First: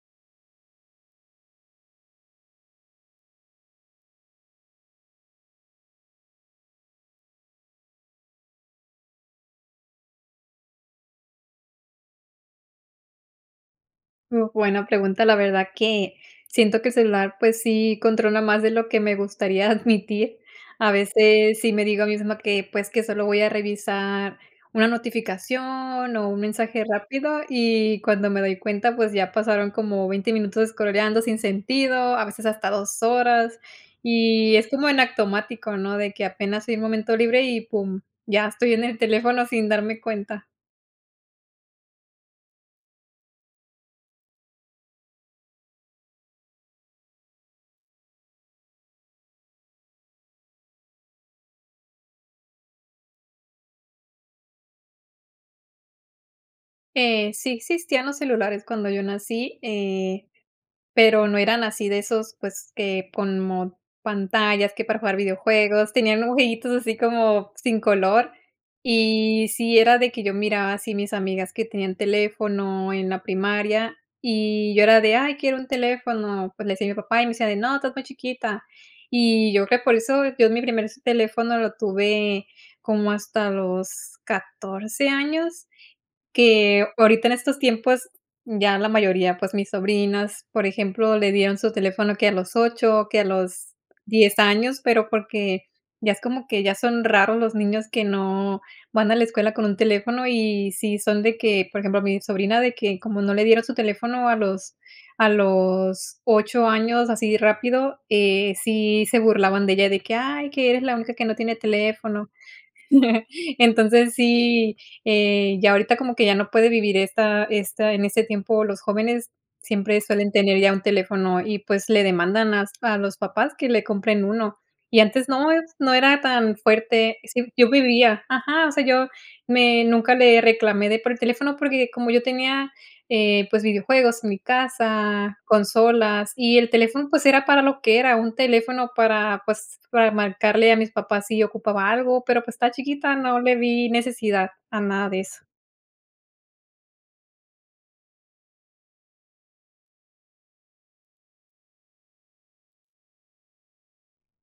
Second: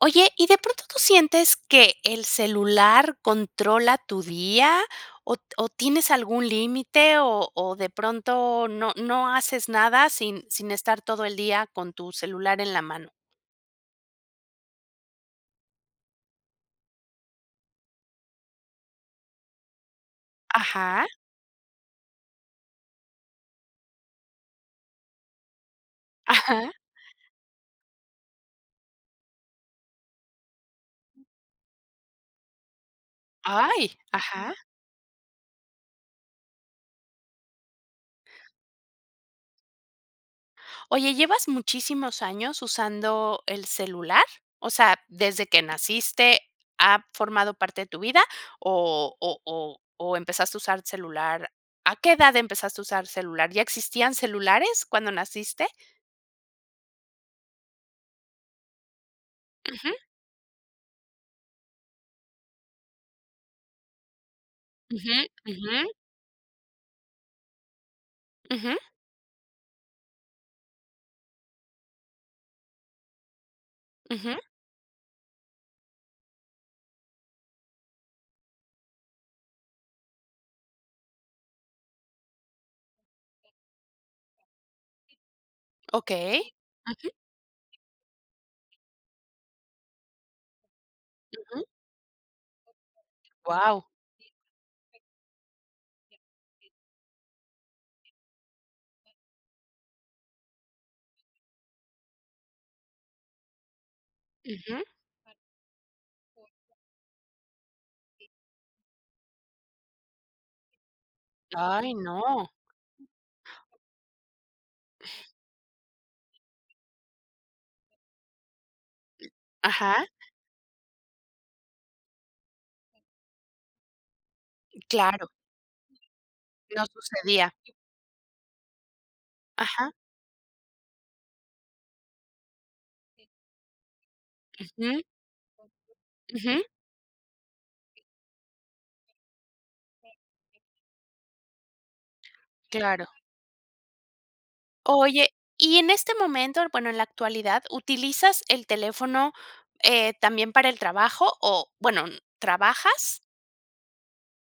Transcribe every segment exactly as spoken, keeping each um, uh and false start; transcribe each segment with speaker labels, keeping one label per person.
Speaker 1: Oye, ¿y de pronto tú sientes que el celular controla tu día o t o tienes algún límite o o de pronto no no haces nada sin sin estar todo el día con tu celular en la mano?
Speaker 2: Uh, buena pregunta. La verdad que, siento que el celular pues sí controla más de lo que me gustaría admitir. A
Speaker 1: Ajá.
Speaker 2: veces sí me digo a misma que, pues, que solo voy a revisar una notificación o un
Speaker 1: Ajá.
Speaker 2: mensaje rápido, y cuando me doy cuenta, pues ya pasaron como veinte minutos escroleando sin sentido, a veces hasta dos horas
Speaker 1: ¡Ay! Ajá.
Speaker 2: y es como en automático, ¿no? De que apenas hay un momento libre y pum, ya estoy en el teléfono sin darme cuenta.
Speaker 1: Oye, ¿llevas muchísimos años usando el celular? O sea, ¿desde que naciste ha formado parte de tu vida o o o o empezaste a usar celular? ¿A qué edad empezaste a usar celular? ¿Ya existían celulares cuando naciste?
Speaker 2: Eh, sí existían los celulares cuando yo nací,
Speaker 1: Ujú.
Speaker 2: eh, pero no eran así de esos, pues que como pantallas que para
Speaker 1: Ujú,
Speaker 2: jugar
Speaker 1: ujú.
Speaker 2: videojuegos tenían dibujitos así como sin color.
Speaker 1: Ujú.
Speaker 2: Y sí, era de que yo miraba así mis amigas que tenían teléfono en la primaria
Speaker 1: Ujú.
Speaker 2: y yo era de, ¡ay, quiero un teléfono!. Pues le decía a mi papá y me decía de no, estás muy chiquita, y yo creo por eso, yo mi primer teléfono lo tuve como hasta los catorce años,
Speaker 1: Okey.
Speaker 2: que
Speaker 1: Ujú.
Speaker 2: ahorita en estos tiempos ya la mayoría, pues mis sobrinas, por ejemplo, le dieron
Speaker 1: Ujú.
Speaker 2: su teléfono que a los ocho que a los
Speaker 1: Guau.
Speaker 2: diez años, pero porque ya es como que ya son raros los niños que no van a la escuela con un teléfono, y sí son de que, por ejemplo, mi sobrina de que como no le dieron su teléfono a los
Speaker 1: Ujú.
Speaker 2: a los ocho años así rápido, eh, sí se burlaban de ella de que ay, que eres la única que no tiene
Speaker 1: Ay,
Speaker 2: teléfono.
Speaker 1: no.
Speaker 2: Entonces sí, eh, ya ahorita como que ya no puede vivir esta esta, en este tiempo los jóvenes siempre
Speaker 1: Ajá.
Speaker 2: suelen tener ya un teléfono y pues le demandan hasta a los papás que le compren uno, y antes
Speaker 1: Claro.
Speaker 2: no es no era tan
Speaker 1: No
Speaker 2: fuerte. Sí,
Speaker 1: sucedía.
Speaker 2: yo vivía ajá, o sea, yo me
Speaker 1: Ajá.
Speaker 2: nunca le reclamé de por el teléfono porque como yo tenía, eh, pues videojuegos en mi
Speaker 1: Ujú.
Speaker 2: casa, consolas y
Speaker 1: Ujú.
Speaker 2: el teléfono, pues era para lo que era un teléfono para, pues, para marcarle a mis papás si ocupaba algo, pero pues estaba
Speaker 1: Claro.
Speaker 2: chiquita. No le vi necesidad a nada de
Speaker 1: Oye,
Speaker 2: eso.
Speaker 1: y en este momento, bueno, en la actualidad, ¿utilizas el teléfono, eh, también para el trabajo? O bueno, ¿trabajas?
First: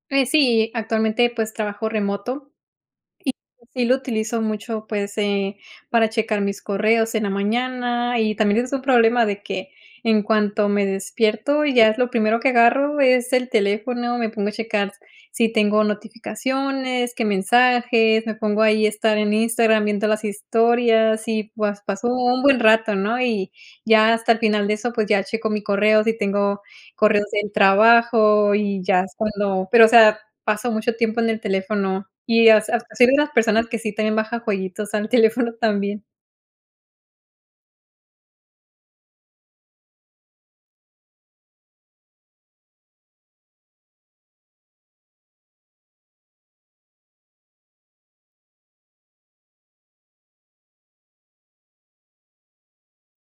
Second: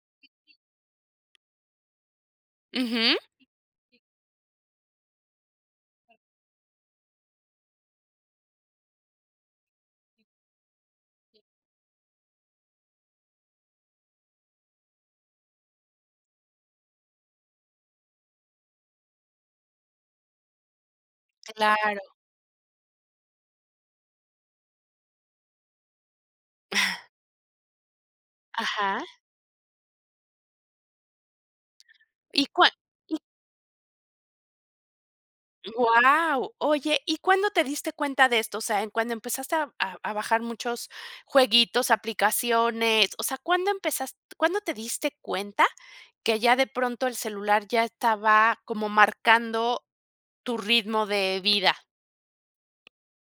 Speaker 2: Pues sí, actualmente, pues, trabajo remoto
Speaker 1: Ujú.
Speaker 2: y sí lo utilizo mucho, pues eh, para checar mis correos en la mañana y también es un problema de que, en cuanto me despierto y ya es lo primero que agarro es el teléfono, me pongo a checar s si tengo notificaciones, qué mensajes, me pongo ahí a estar en Instagram viendo las historias y pues, pasó
Speaker 1: Claro.
Speaker 2: un buen rato, ¿no? Y ya hasta el final de eso, pues ya checo mi correo, si tengo correos del trabajo y ya
Speaker 1: Ajá.
Speaker 2: es cuando pero, o sea, paso mucho tiempo en el teléfono
Speaker 1: ¿Y
Speaker 2: y, as
Speaker 1: cuál?
Speaker 2: ah, asi
Speaker 1: Y
Speaker 2: mira, personas que sí también baja jueguitos al teléfono también.
Speaker 1: Wao. Oye, ¿y cuándo te diste cuenta de esto? O sea, ¿en cuando empezaste a a bajar muchos, jueguitos, aplicaciones? O sea, ¿cuándo empezas cuándo te diste cuenta que, ya de pronto el celular ya estaba como marcando, tu ritmo de vida?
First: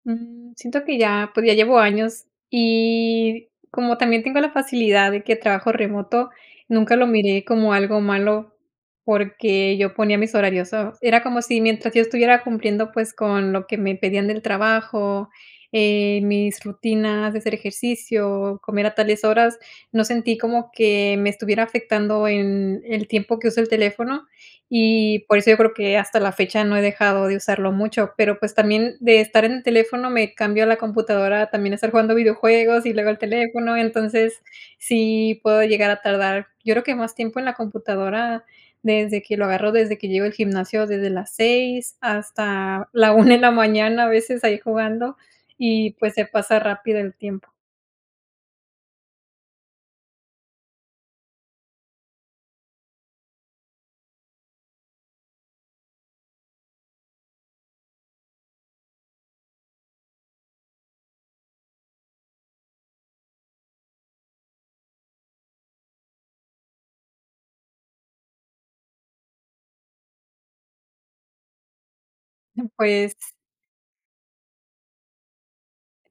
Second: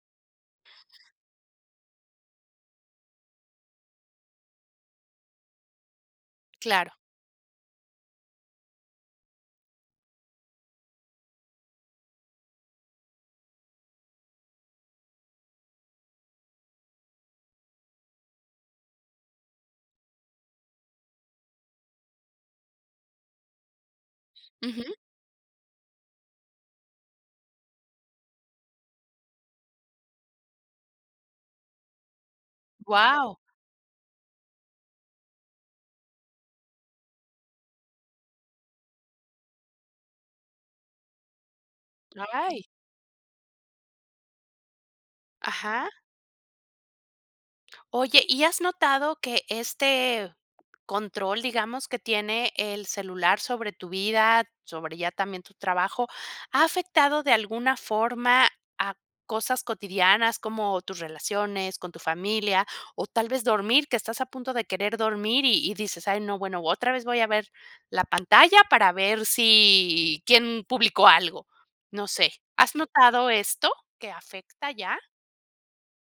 Speaker 2: Mm, siento que ya, pues, ya llevo años y como también tengo la facilidad de que trabajo remoto,
Speaker 1: Claro.
Speaker 2: nunca lo miré como algo malo, porque, yo ponía mis horarios, so era como si mientras yo estuviera cumpliendo, pues, con lo que me pedían del trabajo, eh, mis rutinas de hacer ejercicio, comer a tales horas, no sentí como que me estuviera afectando en, el tiempo que uso el teléfono.
Speaker 1: Ujú.
Speaker 2: Y por eso yo creo que hasta la fecha no he dejado de usarlo mucho, pero pues, también de estar en el teléfono me cambio la computadora también a estar jugando videojuegos y luego el
Speaker 1: Wao.
Speaker 2: teléfono, entonces, sí puedo llegar a tardar, yo creo que más tiempo en la computadora desde que lo agarro, desde que llego al gimnasio, desde las seis
Speaker 1: Ay.
Speaker 2: hasta la una en la mañana, a veces ahí jugando
Speaker 1: Ajá.
Speaker 2: y pues, se pasa rápido el tiempo.
Speaker 1: Oye, ¿y has notado que este, control, digamos que tiene el celular sobre tu vida, sobre ya también tu trabajo, ha afectado de alguna forma a cosas cotidianas como, tus relaciones con tu familia, o tal vez dormir? Que estás a punto de querer dormir y y dices: "Ay, no, bueno, otra vez voy a ver la pantalla para ver si, ¿quién publicó algo?". No sé, ¿has
Speaker 2: Pues
Speaker 1: notado esto, que afecta ya?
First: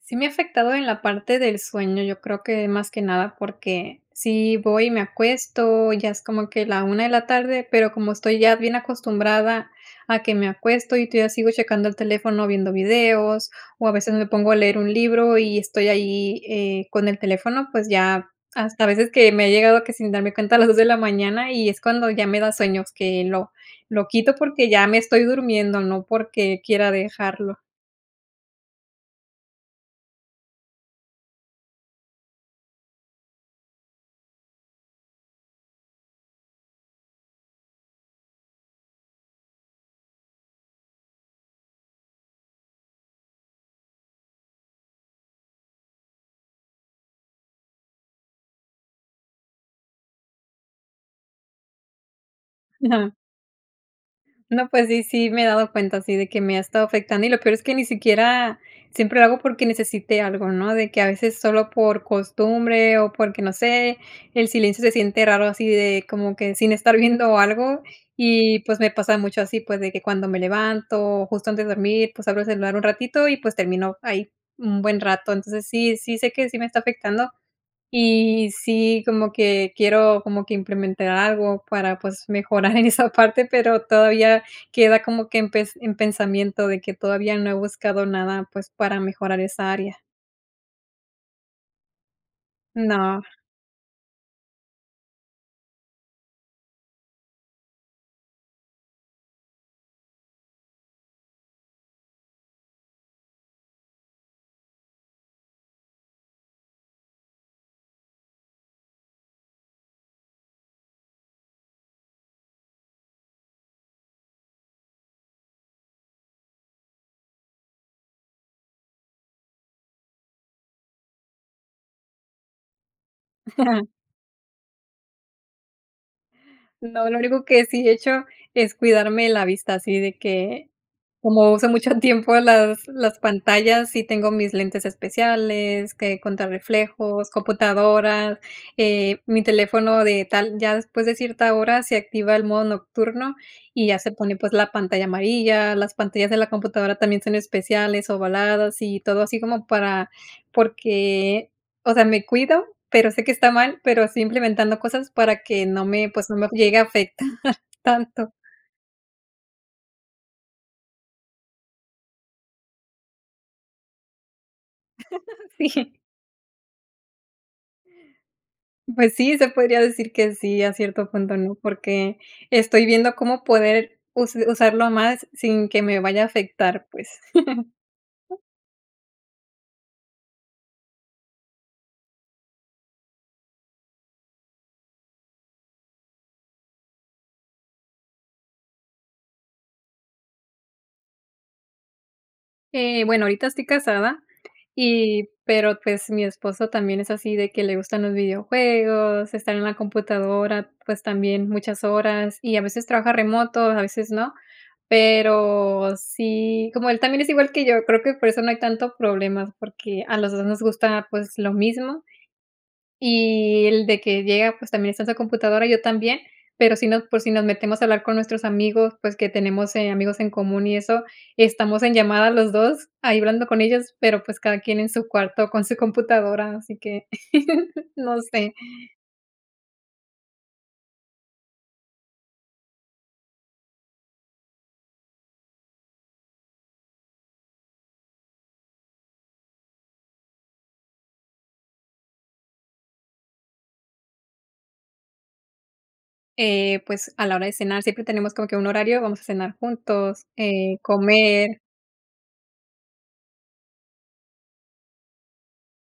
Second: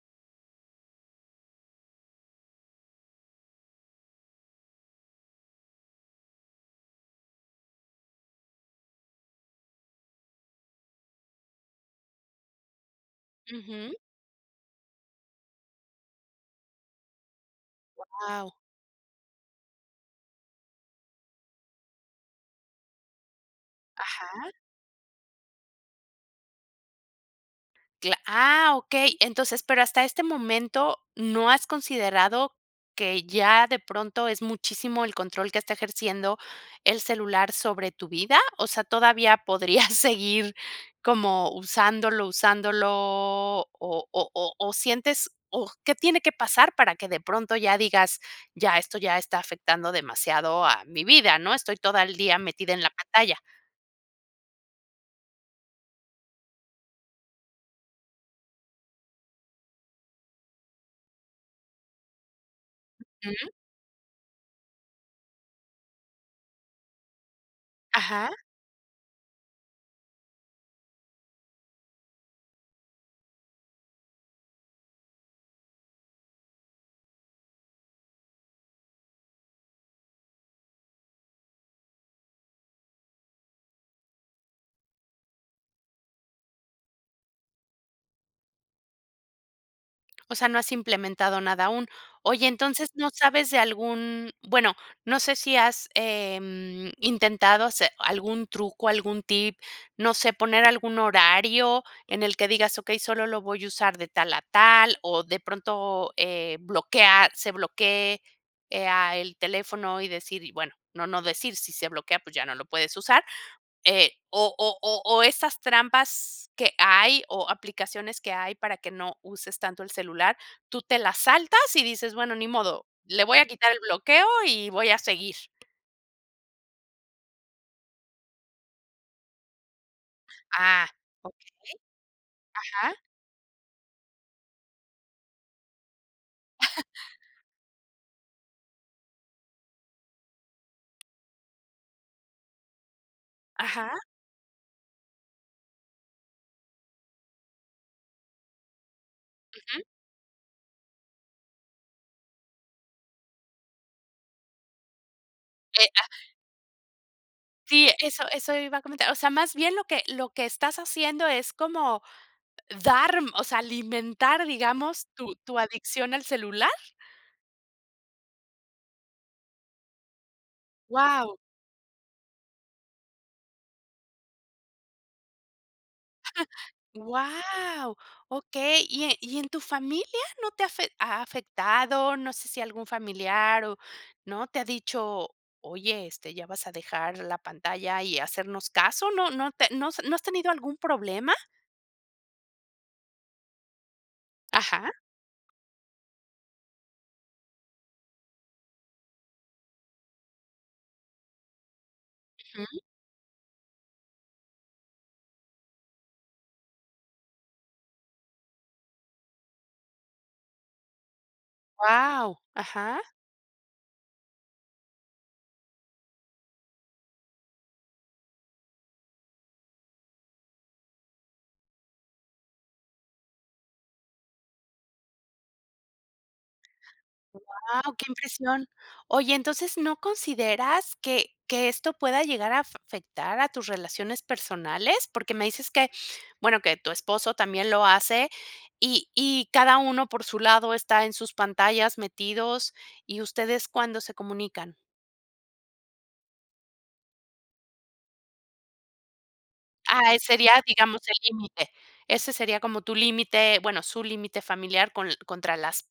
Speaker 2: Sí me ha afectado en la parte del sueño, yo creo que más que nada porque sí voy, me acuesto, ya es como que la una de la tarde, pero como estoy ya bien acostumbrada a que me acuesto y todavía sigo checando el teléfono viendo videos o a
Speaker 1: Ujú.
Speaker 2: veces me pongo a leer un libro y estoy ahí, eh, con el teléfono, pues ya
Speaker 1: Guau.
Speaker 2: hasta a veces que me he llegado que sin darme cuenta a las dos de la mañana y es cuando ya me da sueño es que lo lo quito
Speaker 1: Ajá.
Speaker 2: porque ya me estoy durmiendo, no porque quiera dejarlo.
Speaker 1: Cla ah, okey, entonces, pero hasta este momento, ¿no has considerado que ya de pronto es muchísimo el control que está ejerciendo el celular sobre tu vida? O sea, ¿todavía podrías seguir como usándolo usándolo o o o o sientes o qué tiene que pasar para que de pronto ya digas ya esto ya está afectando demasiado a mi vida, no?, estoy toda el día metida en la
Speaker 2: Ajá.
Speaker 1: pantalla.
Speaker 2: No, pues sí, sí, me he dado cuenta así de que me ha estado afectando, y lo peor es que ni siquiera siempre lo hago porque necesite algo, ¿no?, de que a veces solo por costumbre o porque
Speaker 1: Ujú.
Speaker 2: no sé, el silencio se siente raro así de como que sin estar viendo algo
Speaker 1: Ajá.
Speaker 2: y pues me pasa mucho así, pues, de que cuando me levanto o justo antes de dormir, pues abro el celular un ratito y pues termino ahí un buen rato, entonces sí, sí sé que sí me está afectando y sí, como que quiero como que implementar algo para pues mejorar en esa parte, pero todavía queda como que en pes en pensamiento de que todavía no he buscado nada, pues para mejorar esa área.
Speaker 1: O sea, no has implementado nada aún. Oye, entonces, ¿no
Speaker 2: No.
Speaker 1: sabes de algún? Bueno, no sé si has, em, intentado hacer algún truco, algún tip, no sé, poner algún horario en el que digas, okey, solo lo voy a usar de tal a tal o de pronto, eh, bloquear, se bloquee, eh, ah, el teléfono y decir bueno, no, no decir si se bloquea, pues ya no lo puedes usar. Eh, o o o o estas trampas que hay o aplicaciones que hay para que no uses tanto el celular, ¿tú te las saltas?, y dices bueno, ni modo, le voy a quitar el bloqueo y voy a seguir.
Speaker 2: No, lo único que sí he hecho es cuidarme la vista, así de que,
Speaker 1: Ah, okey.
Speaker 2: como uso mucho tiempo las
Speaker 1: Ajá.
Speaker 2: las pantallas, sí tengo mis lentes especiales que contra reflejos, computadoras, eh, mi teléfono de tal ya después de cierta hora se activa el modo nocturno y
Speaker 1: Ajá.
Speaker 2: ya se pone, pues, la pantalla amarilla. Las pantallas de la computadora también son especiales, ovaladas y todo así, como
Speaker 1: Ujú.
Speaker 2: para porque, o sea, me cuido, pero sé que está mal, pero estoy implementado cosas para que no
Speaker 1: Eh,
Speaker 2: me,
Speaker 1: ah
Speaker 2: pues, no me llegue a afectar
Speaker 1: Sí, eso,
Speaker 2: tanto.
Speaker 1: eso iba a comentar. O sea, más bien, ¿lo que lo que estás haciendo es como dar, mm, o sea, alimentar, digamos tu tu
Speaker 2: Sí.
Speaker 1: adicción al celular?
Speaker 2: Pues sí, se podría decir que sí, a cierto punto,
Speaker 1: Guau.
Speaker 2: ¿no? Porque estoy viendo cómo poder use usarlo más sin que me vaya a afectar, pues.
Speaker 1: ¡Guau! Okey. ¿Y e y en tu familia no te ha afe ha afectado? No sé si algún familiar o, ¿no?, te ha dicho: "Oye, este, ¿ya vas a dejar la pantalla y hacernos caso?". ¿No no te no se no has tenido algún problema?
Speaker 2: Eh, bueno, ahorita estoy casada
Speaker 1: Ajá.
Speaker 2: y pero, pues, mi esposo también es así de que le gustan los videojuegos, estar en la computadora, pues, también muchas horas y a
Speaker 1: Ujú.
Speaker 2: veces trabaja remoto, a veces no. Pero sí como él también es igual que yo, creo que por eso no hay tanto problema, porque a los dos nos gusta, pues lo mismo,
Speaker 1: Guau. Ajá.
Speaker 2: y él de que llega, pues, también está en su computadora, yo también, pero si no por si nos metemos a hablar con nuestros amigos, pues, que tenemos, eh, amigos en común y eso, estamos en llamada los dos ahí hablando con ellos, pero, pues, cada quien en su cuarto con su computadora, así que,
Speaker 1: Guau. Qué
Speaker 2: no sé.
Speaker 1: impresión. Oye, entonces, ¿no consideras que que esto pueda llegar afe afectar a tus relaciones personales? Porque me dices que, bueno, que tu esposo también lo hace y y cada uno por su lado está en sus pantallas metidos ¿y ustedes cuándo se comunican?
Speaker 2: Eh, pues, a la hora de cenar siempre tenemos como que un horario, vamos a cenar
Speaker 1: Ah, eh,
Speaker 2: juntos,
Speaker 1: sería,
Speaker 2: eh,
Speaker 1: digamos, el
Speaker 2: comer.
Speaker 1: límite, ese sería como tu límite, bueno, su límite familiar, con l contra las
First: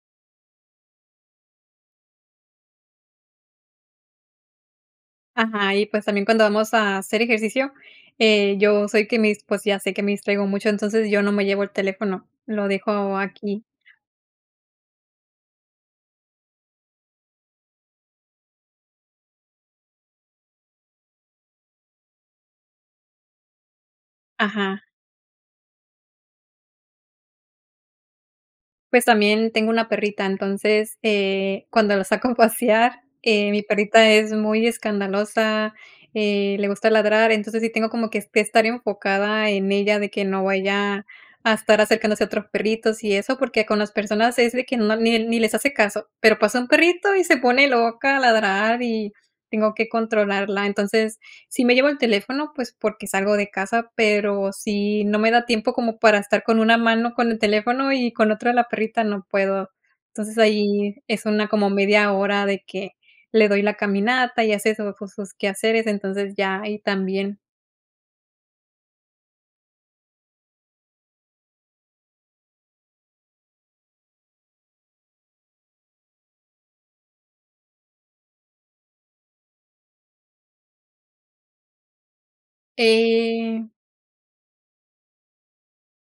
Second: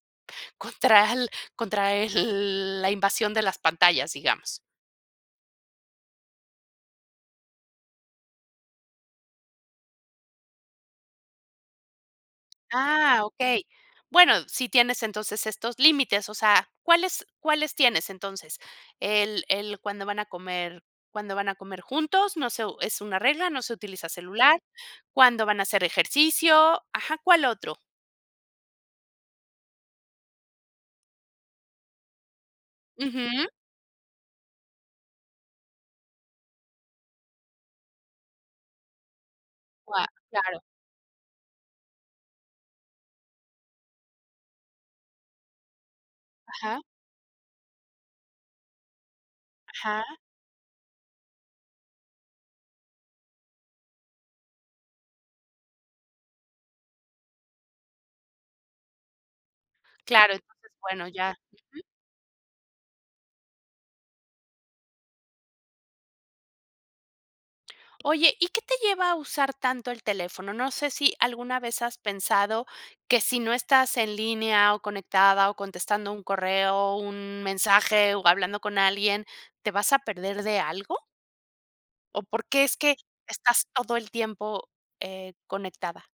Speaker 1: contra al contra el la invasión de las pantallas, digamos.
Speaker 2: Ajá. Y pues también cuando vamos a hacer ejercicio, eh, yo soy que mis pues ya sé que me distraigo mucho. Entonces yo no me llevo el teléfono, lo dejo
Speaker 1: Ah,
Speaker 2: aquí.
Speaker 1: okey. Bueno, sí tienes entonces estos límites, o sea, ¿cuáles cuáles tienes entonces? El el cuando van a comer cuando van a comer juntos, no sé u es una regla, no se utiliza celular,
Speaker 2: Ajá.
Speaker 1: cuándo van a hacer ejercicio, ajá, ¿cuál otro?
Speaker 2: Pues también tengo una perrita. Entonces, eh, cuando la saco a pasear,
Speaker 1: Ujú.
Speaker 2: eh, mi perrita es muy escandalosa, eh, le gusta ladrar. Entonces, sí tengo como que est estar enfocada en ella,
Speaker 1: Guau,
Speaker 2: de que no
Speaker 1: claro.
Speaker 2: vaya a estar acercándose a otros perritos y eso, porque con las personas es de que no ni ni les hace caso, pero pasa un
Speaker 1: Ajá.
Speaker 2: perrito y se pone loca, a ladrar y tengo que
Speaker 1: Ajá.
Speaker 2: controlarla. Entonces, sí me llevo el teléfono, pues porque salgo de casa, pero sí, no me da tiempo como para estar con una mano con el teléfono y con otra la perrita, no puedo.
Speaker 1: Claro.
Speaker 2: Entonces
Speaker 1: Entonces
Speaker 2: ahí
Speaker 1: bueno,
Speaker 2: es
Speaker 1: ya.
Speaker 2: una como
Speaker 1: Ujú.
Speaker 2: media hora de que le doy la caminata y hace su ju sus quehaceres. Entonces, ya ahí también.
Speaker 1: Oye, ¿y qué te lleva a usar tanto el teléfono? No sé, si alguna vez has pensado que si no estás en línea, o conectada o contestando un correo, un mensaje o hablando con alguien, ¿te vas a perder de algo? O, ¿por que es que estás
Speaker 2: Eh.
Speaker 1: todo el tiempo, eh, conectada?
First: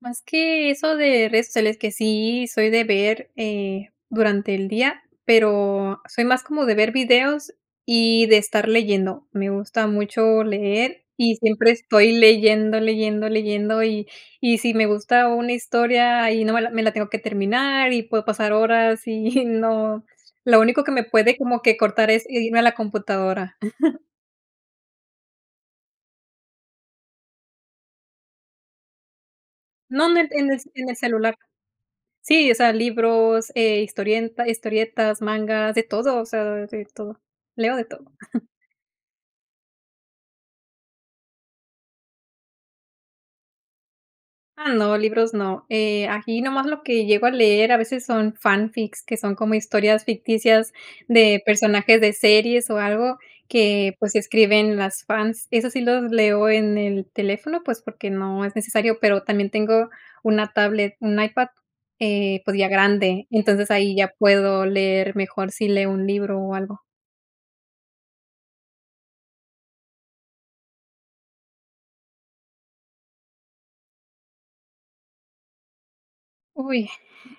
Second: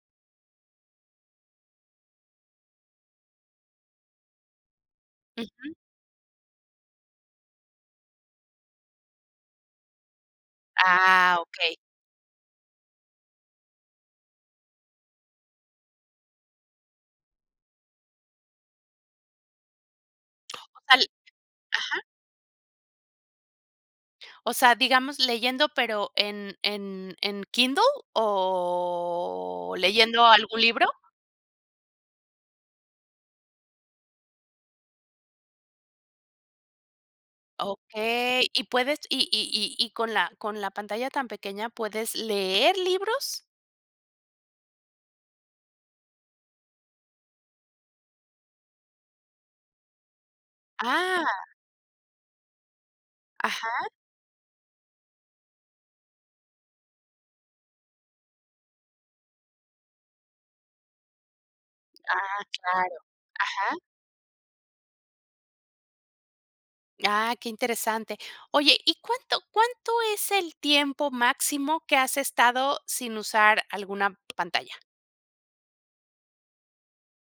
Speaker 2: Más que eso de redes sociales, que sí soy de ver, eh durante el día,
Speaker 1: Ujú.
Speaker 2: pero soy más como de ver videos y de estar leyendo. Me gusta mucho leer y
Speaker 1: Ah,
Speaker 2: siempre
Speaker 1: Okey.
Speaker 2: estoy leyendo, leyendo, leyendo y y si me gusta una historia y no me la me la tengo que terminar y puedo pasar horas y no, lo
Speaker 1: O
Speaker 2: único que
Speaker 1: tal
Speaker 2: me puede como que
Speaker 1: ajá.
Speaker 2: cortar, es irme a la computadora.
Speaker 1: O sea, digamos leyendo, pero, ¿en en en Kindle o
Speaker 2: No,
Speaker 1: leyendo
Speaker 2: nen en el
Speaker 1: algún
Speaker 2: en
Speaker 1: libro?
Speaker 2: el celular. Sí, o sea, libros, eh, historie historietas, mangas de todo. O sea, de todo. Leo de todo.
Speaker 1: Okey, ¿y puedes, y y y y con la con la pantalla tan pequeña puedes leer libros?
Speaker 2: Ah, no, libros no. Eh, aquí nomás lo que llego a leer a veces son fanfics, que son como historias ficticias
Speaker 1: Ah.
Speaker 2: de personajes de series o algo
Speaker 1: Ajá.
Speaker 2: que pues escriben las fans. Esos sí los leo en el teléfono, pues porque no es necesario, pero también tengo una tablet, un iPad, eh,
Speaker 1: Ah,
Speaker 2: pues ya
Speaker 1: claro.
Speaker 2: grande. Entonces
Speaker 1: Ajá.
Speaker 2: ahí ya puedo leer mejor si leo un libro o algo.
Speaker 1: Ah, qué interesante. Oye, ¿y cuánto cuánto es el tiempo máximo que has estado sin usar alguna pantalla?
Speaker 2: Uy,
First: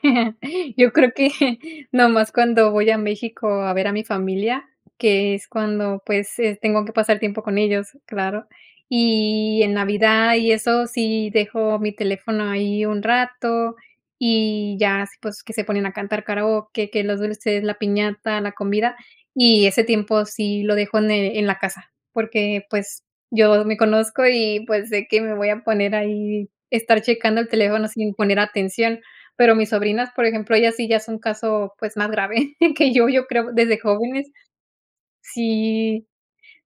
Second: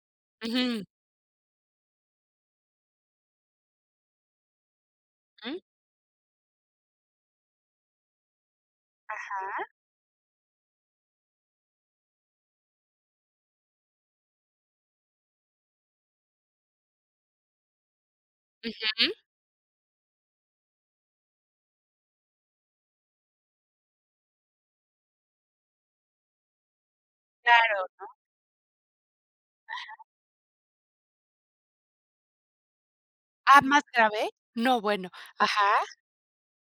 Speaker 1: Ujú.
Speaker 2: yo creo que nomás cuando voy a México a ver a mi familia, que es
Speaker 1: Mm.
Speaker 2: cuando pues es tengo que pasar tiempo con ellos, claro. Y
Speaker 1: Ajá.
Speaker 2: en navidad y eso sí, dejo mi teléfono ahí un rato y ya, así pues que se ponen a cantar karaoke. Que los dulces, la piñata, la comida
Speaker 1: Ujú.
Speaker 2: y ese tiempo sí lo dejo ene en la casa. Porque pues yo me conozco y pues sé que me voy a poner ahí, estar checando el teléfono
Speaker 1: Claro, ¿no?
Speaker 2: sin poner atención. Pero mis
Speaker 1: Ajá.
Speaker 2: sobrinas, por ejemplo, ellas sí ya es un caso, pues más grave que yo. Yo creo
Speaker 1: Ah,
Speaker 2: desde
Speaker 1: ¿más
Speaker 2: jóvenes,
Speaker 1: grave? No, bueno, ajá.
Speaker 2: sí.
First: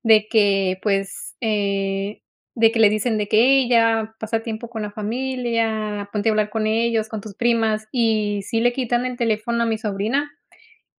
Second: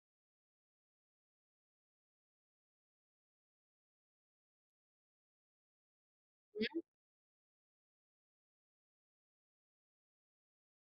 Speaker 2: De que pues eh, de que le dicen de que: "Hey ya pasa tiempo con la familia. Ponte a hablar con
Speaker 1: Mm.
Speaker 2: ellos, con tus primas". Y sí le quitan el teléfono a mi sobrina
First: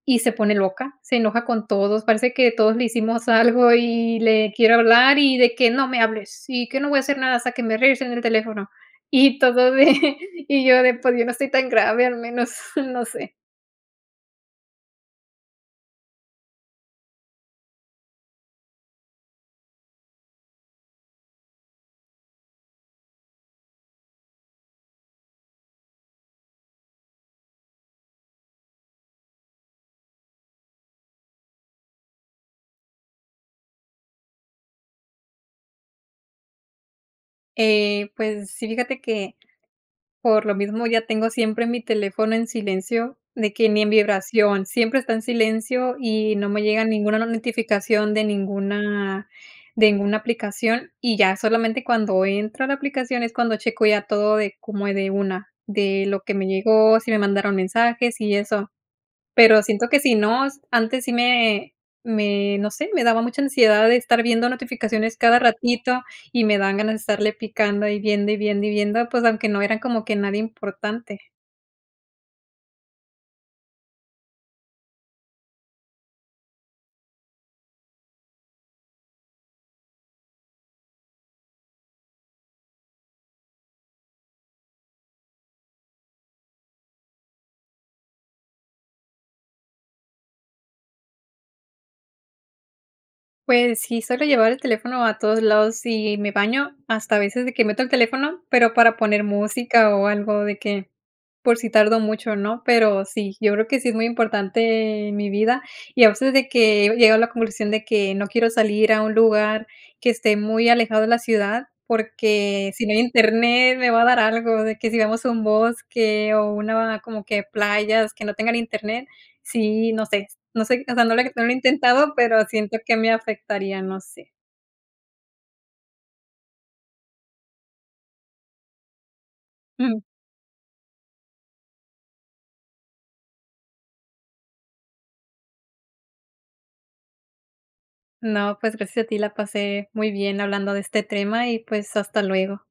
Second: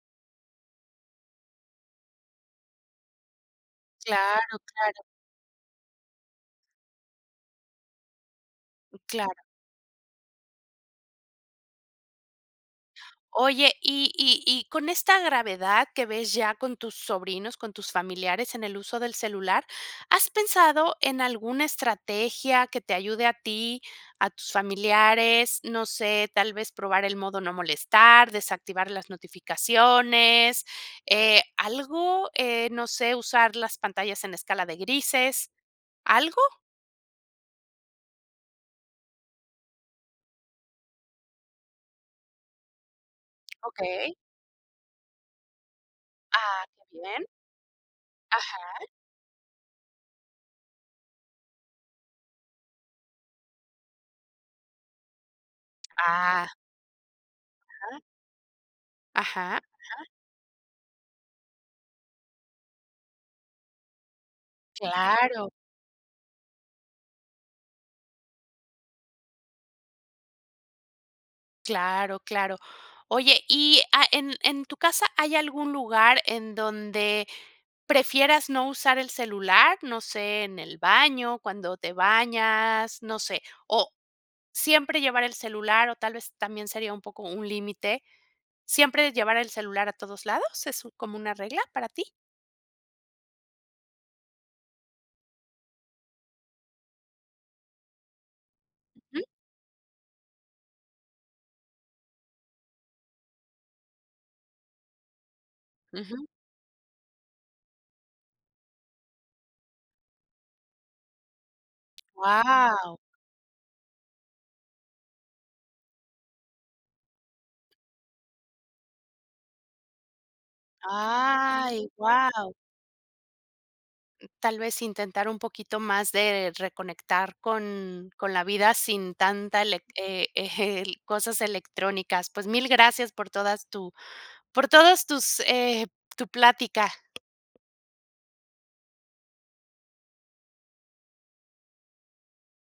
Speaker 2: y se pone loca, se enoja con todos. Parece que todos le hicimos algo y le
Speaker 1: Claro,
Speaker 2: quiero
Speaker 1: claro.
Speaker 2: hablar y de que: "¡No me hables! ¡Y que no voy a hacer nada hasta que me regresen el teléfono!"
Speaker 1: Claro.
Speaker 2: Y todo de y yo pues yo no estoy tan grave. Al menos no sé.
Speaker 1: Oye, y y y con esta gravedad que ves ya con tus sobrinos, con tus familiares en el uso del celular, ¿has pensado en alguna estrategia que te ayude a ti, a tus familiares? No sé, tal vez probar el modo no molestar, desactivar las notificaciones. Eh, ¿algo? Eh, no sé, usar las pantallas en escala de grises. ¿Algo?
Speaker 2: Eh, pues sí, fíjate que, por lo mismo ya tengo siempre mi teléfono en silencio, de que ni en
Speaker 1: Okey.
Speaker 2: vibración, siempre está en silencio y no me
Speaker 1: Ah,
Speaker 2: llega
Speaker 1: qué
Speaker 2: ninguna
Speaker 1: bien.
Speaker 2: notificación de
Speaker 1: Ajá.
Speaker 2: ninguna de ninguna aplicación y ya solamente cuando entro a la aplicación es cuando checo ya todo de como, eh, de una de lo que me
Speaker 1: Ah.
Speaker 2: llegó, si me mandaron
Speaker 1: Ajá.
Speaker 2: mensajes y eso,
Speaker 1: Ajá,
Speaker 2: pero siento que
Speaker 1: ajá.
Speaker 2: si no, antes sí me me no sé, me daba mucha ansiedad de estar viendo notificaciones cada
Speaker 1: Claro.
Speaker 2: ratito y me dan ganas de estarle picando y viendo, y viendo, y viendo, pues, aunque no era como que nadie importante.
Speaker 1: Claro, claro, oye, y, ah, en en tu casa, ¿hay algún lugar en donde prefieras no usar el celular?, no sé, en el baño, cuando te bañas, no sé, o siempre llevar el celular o tal vez también sería un poco un límite, ¿siempre llevar el celular a todos lados, es como una regla para ti?
Speaker 2: Pues sí, suelo llevar el teléfono a todos lados y me baño hasta a veces de que meto el teléfono, pero para poner
Speaker 1: Ujú.
Speaker 2: música o algo de que, por si tardo mucho, ¿no?, pero sí, yo creo que sí es muy importante en mi vida y a
Speaker 1: Ujú.
Speaker 2: veces de que he llegado a la conclusión de que no quiero salir a un lugar que esté muy alejado de la ciudad, porque sí no
Speaker 1: Guau.
Speaker 2: hay internet, me va a dar algo, de que sí vamos a un bosque o una como que playas que no tengan internet, sí, no sé, no sé, o sea, no lo no lo he
Speaker 1: Ay,
Speaker 2: intentado, pero
Speaker 1: wau.
Speaker 2: siento que me afectaría, no sé.
Speaker 1: Tal vez intentar un poquito más de reconectar con con la vida sin tanta elec,
Speaker 2: Mm.
Speaker 1: eh, eh, el, cosas electrónicas, pues, mil gracias por todas tu por todas tus, eh, tu plática.
Speaker 2: No, pues, gracias a ti, la pasé muy bien hablando de este tema y, pues, hasta luego.